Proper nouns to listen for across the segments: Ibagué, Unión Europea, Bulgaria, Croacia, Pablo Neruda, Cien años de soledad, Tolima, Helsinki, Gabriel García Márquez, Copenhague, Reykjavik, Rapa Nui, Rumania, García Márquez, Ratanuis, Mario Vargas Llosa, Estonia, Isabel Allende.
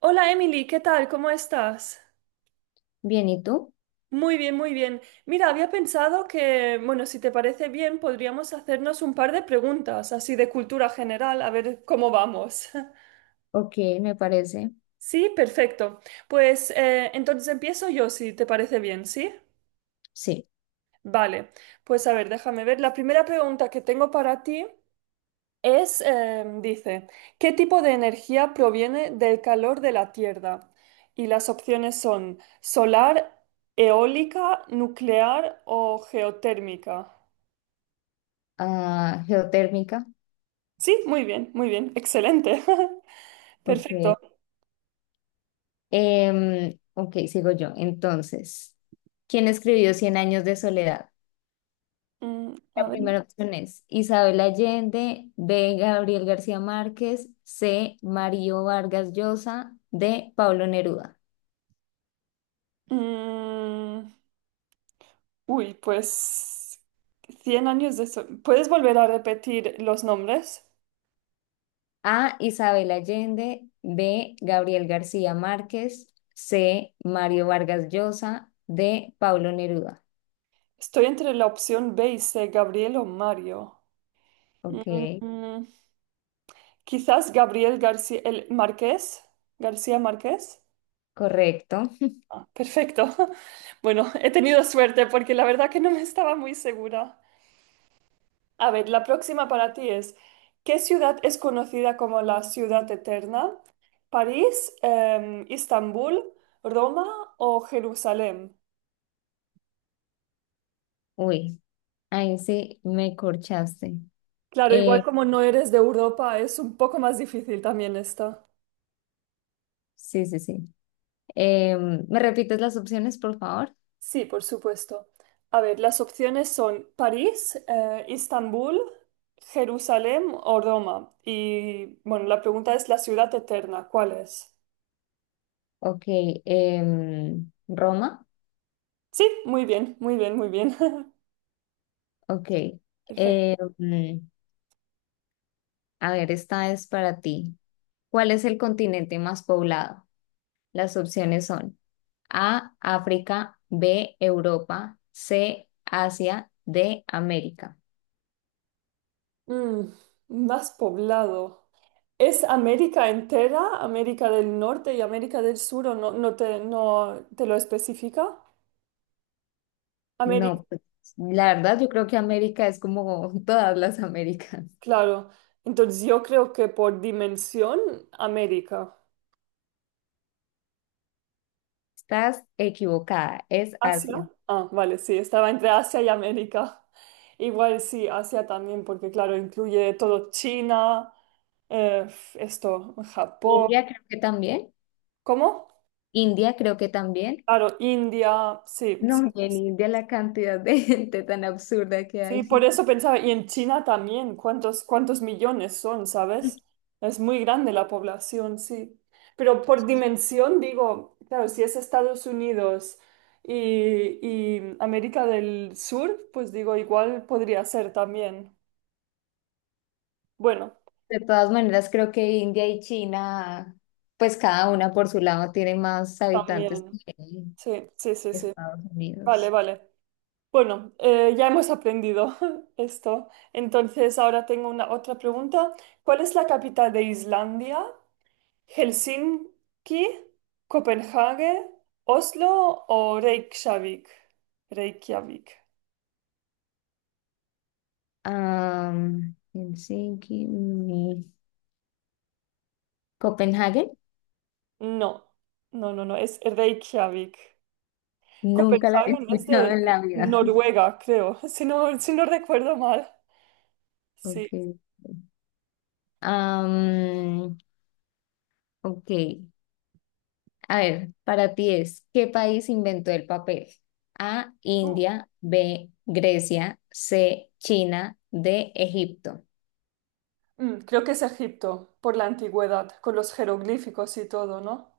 Hola Emily, ¿qué tal? ¿Cómo estás? Bien, ¿y tú? Muy bien, muy bien. Mira, había pensado que, bueno, si te parece bien, podríamos hacernos un par de preguntas, así de cultura general, a ver cómo vamos. Ok, me parece. Sí, perfecto. Pues entonces empiezo yo, si te parece bien, ¿sí? Sí. Vale, pues a ver, déjame ver. La primera pregunta que tengo para ti es, dice, ¿qué tipo de energía proviene del calor de la Tierra? Y las opciones son solar, eólica, nuclear o geotérmica. Ah, geotérmica. Sí, muy bien, excelente. Perfecto. Ok. Ok, sigo yo. Entonces, ¿quién escribió Cien años de soledad? Mm, La a ver. primera opción es Isabel Allende, B. Gabriel García Márquez, C. Mario Vargas Llosa, D. Pablo Neruda. Mm, uy, pues 100 años de... ¿Puedes volver a repetir los nombres? A. Isabel Allende, B. Gabriel García Márquez, C. Mario Vargas Llosa, D. Pablo Neruda. Estoy entre la opción B y C, Gabriel o Mario. Ok, Mm, Quizás Gabriel García, el Marqués, García Márquez. correcto. Ah, perfecto. Bueno, he tenido suerte porque la verdad que no me estaba muy segura. A ver, la próxima para ti es, ¿qué ciudad es conocida como la ciudad eterna? ¿París, Istambul, Roma o Jerusalén? Uy, ahí sí me corchaste. Claro, igual Eh, como no eres de Europa, es un poco más difícil también esta. sí, sí, sí. ¿Me repites las opciones, por favor? Sí, por supuesto. A ver, las opciones son París, Istambul, Jerusalén o Roma. Y bueno, la pregunta es la ciudad eterna, ¿cuál es? Ok, em, Roma. Sí, muy bien, muy bien, muy bien. Ok. Perfecto. Em, a ver, esta es para ti. ¿Cuál es el continente más poblado? Las opciones son A, África, B, Europa, C, Asia, D, América. Mm, más poblado. ¿Es América entera, América del Norte y América del Sur o no, no te lo especifica? América, No, pues, la verdad yo creo que América es como todas las Américas. claro. Entonces yo creo que por dimensión, América. Estás equivocada, es Asia. Asia. Ah, vale, sí, estaba entre Asia y América. Igual sí, Asia también, porque claro, incluye todo China, eh, Japón. India creo que también. ¿Cómo? India creo que también. Claro, India, sí, sí. No, y en India la cantidad de gente tan absurda que Sí, por hay. eso pensaba, y en China también, ¿cuántos millones son, sabes? Es muy grande la población, sí. Pero por dimensión, digo, claro, si es Estados Unidos y, y América del Sur, pues digo, igual podría ser también. Bueno, De todas maneras, creo que India y China, pues cada una por su lado tiene más habitantes también. que Sí, sí, sí, sí. Estados Vale, Unidos. vale. Bueno, ya hemos aprendido esto. Entonces, ahora tengo una otra pregunta. ¿Cuál es la capital de Islandia? ¿Helsinki, Copenhague, Oslo o Reykjavik? Reykjavik. Am, Helsinki, mm, Copenhague, No, no, no, no, es Reykjavik. nunca la había Copenhague no es escuchado de en la vida. Noruega, creo, si no recuerdo mal. Sí. Okay. Ok. Am, ok, a ver, para ti es, ¿qué país inventó el papel? A, India, B, Grecia, C, China, D, Egipto. Mm, creo que es Egipto, por la antigüedad, con los jeroglíficos y todo, ¿no?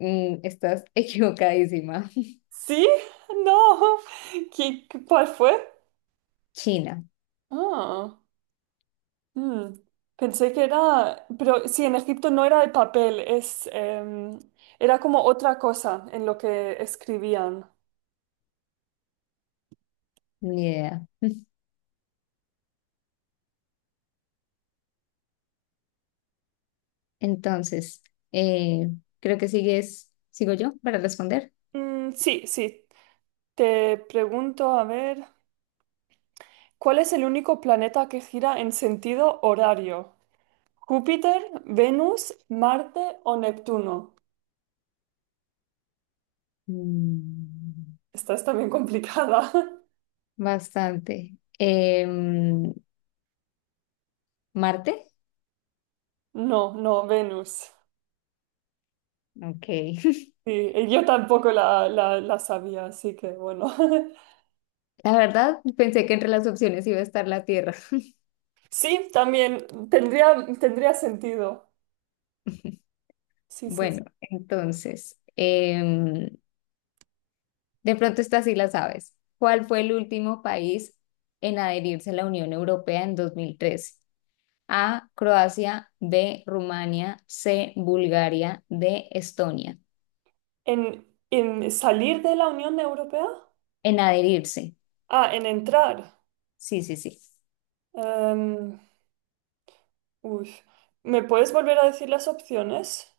Mm, estás equivocadísima. ¿Sí? No. ¿Cuál fue? China, Ah, mm. Pensé que era, pero sí, en Egipto no era el papel, es, era como otra cosa en lo que escribían. ni idea. Entonces, eh, creo que sigo yo para responder. Mm, sí, sí. Te pregunto, a ver, ¿cuál es el único planeta que gira en sentido horario? ¿Júpiter, Venus, Marte o Neptuno? Mm, Esta es también complicada. bastante. Marte. No, no, Venus. Ok. Sí, y yo tampoco la sabía, así que bueno. La verdad, pensé que entre las opciones iba a estar la Tierra. Sí, también tendría, tendría sentido. Sí, sí. Bueno, entonces, de pronto esta sí la sabes. ¿Cuál fue el último país en adherirse a la Unión Europea en 2013? A, Croacia, B, Rumania, C, Bulgaria, D, Estonia. En salir de la Unión Europea? En adherirse. Ah, en entrar. Sí, sí, sí. Em, uy. ¿Me puedes volver a decir las opciones?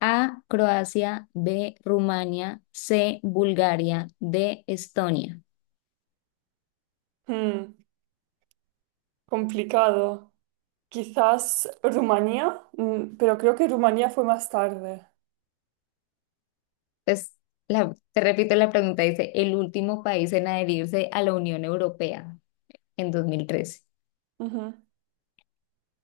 A, Croacia, B, Rumania, C, Bulgaria, D, Estonia. Hmm, complicado. Quizás Rumanía, mm, pero creo que Rumanía fue más tarde. Entonces, te repito la pregunta, dice, el último país en adherirse a la Unión Europea en 2013. Ujú.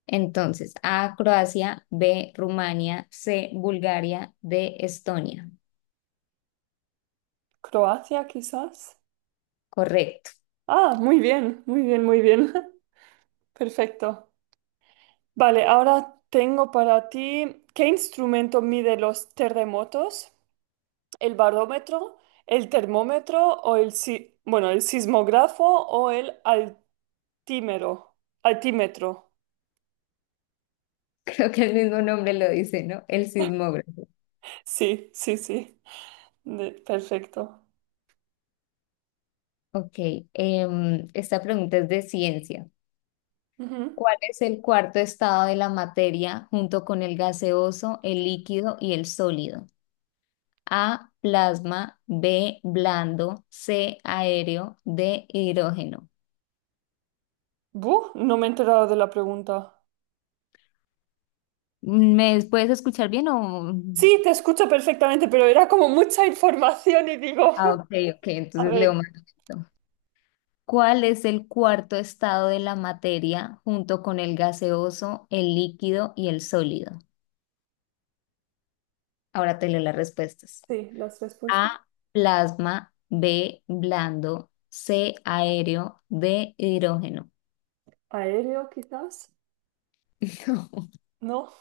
Entonces, A, Croacia, B, Rumania, C, Bulgaria, D, Estonia. Croacia, quizás. Correcto. Ah, muy bien, muy bien, muy bien. Perfecto. Vale, ahora tengo para ti, ¿qué instrumento mide los terremotos? ¿El barómetro, el termómetro o el, bueno, el sismógrafo o el altímero? Altímetro. Creo que el mismo nombre lo dice, ¿no? El sismógrafo. Sí, sí, sí. Perfecto. Ok, em, esta pregunta es de ciencia. Ujú. ¿Cuál es el cuarto estado de la materia junto con el gaseoso, el líquido y el sólido? A, plasma, B, blando, C, aéreo, D, hidrógeno. Buh, no me he enterado de la pregunta. ¿Me puedes escuchar bien o...? Sí, te escucho perfectamente, pero era como mucha información y digo, Ah, ok, ok, a entonces leo ver, más lento. ¿Cuál es el cuarto estado de la materia junto con el gaseoso, el líquido y el sólido? Ahora te leo las respuestas. sí, las respuestas. A, plasma, B, blando, C, aéreo, D, hidrógeno. Aéreo, quizás. No. No.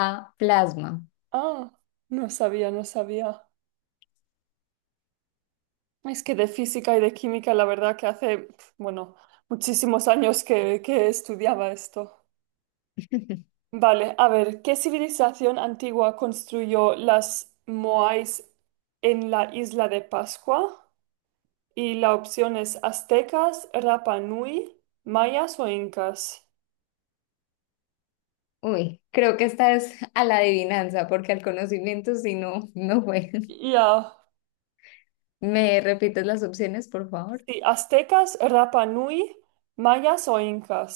A, plasma. Ah, no sabía, no sabía. Es que de física y de química, la verdad que hace, pf, bueno, muchísimos años que estudiaba esto. Vale, a ver, ¿qué civilización antigua construyó las Moais en la isla de Pascua? Y la opción es aztecas, Rapa Nui, mayas o incas. Uy, creo que esta es a la adivinanza, porque al conocimiento si no, no fue. Ya, ¿Me repites las opciones, por favor? sí, aztecas, Rapa Nui, mayas o incas.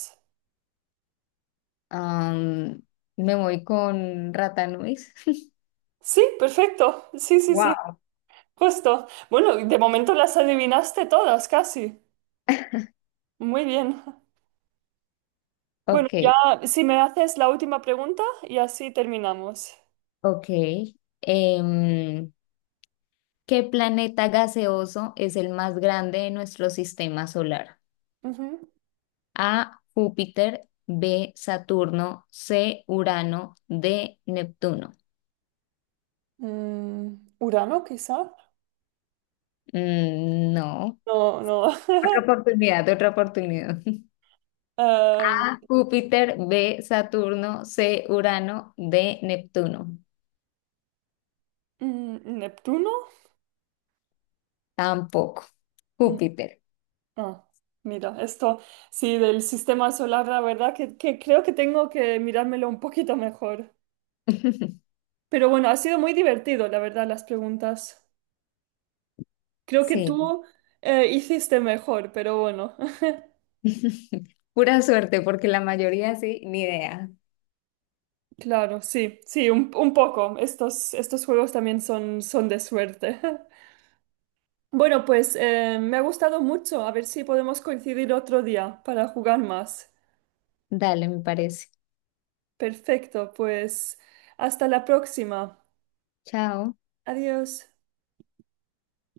Am, me voy con Ratanuis. Sí, perfecto, sí, sí, sí, Wow. justo. Bueno, de momento las adivinaste todas, casi. Muy bien. Bueno, Ok. ya si me haces la última pregunta y así terminamos. Ok. Em, ¿Qué planeta gaseoso es el más grande de nuestro sistema solar? Ujú. A, Júpiter, B, Saturno, C, Urano, D, Neptuno. Mm, Urano, quizá. Mm, no. No, no. Otra oportunidad, otra oportunidad. Em, A, Júpiter, B, Saturno, C, Urano, D, Neptuno. mm, Neptuno. Tampoco. Mm, Júpiter. ah, mira, esto sí, del sistema solar, la verdad que creo que tengo que mirármelo un poquito mejor. Pero bueno, ha sido muy divertido, la verdad, las preguntas. Creo que Sí. tú hiciste mejor, pero bueno. Pura suerte, porque la mayoría sí, ni idea. Claro, sí, sí, un poco. Estos, estos juegos también son, son de suerte. Bueno, pues me ha gustado mucho. A ver si podemos coincidir otro día para jugar más. Dale, me parece. Perfecto, pues hasta la próxima. Chao. Adiós.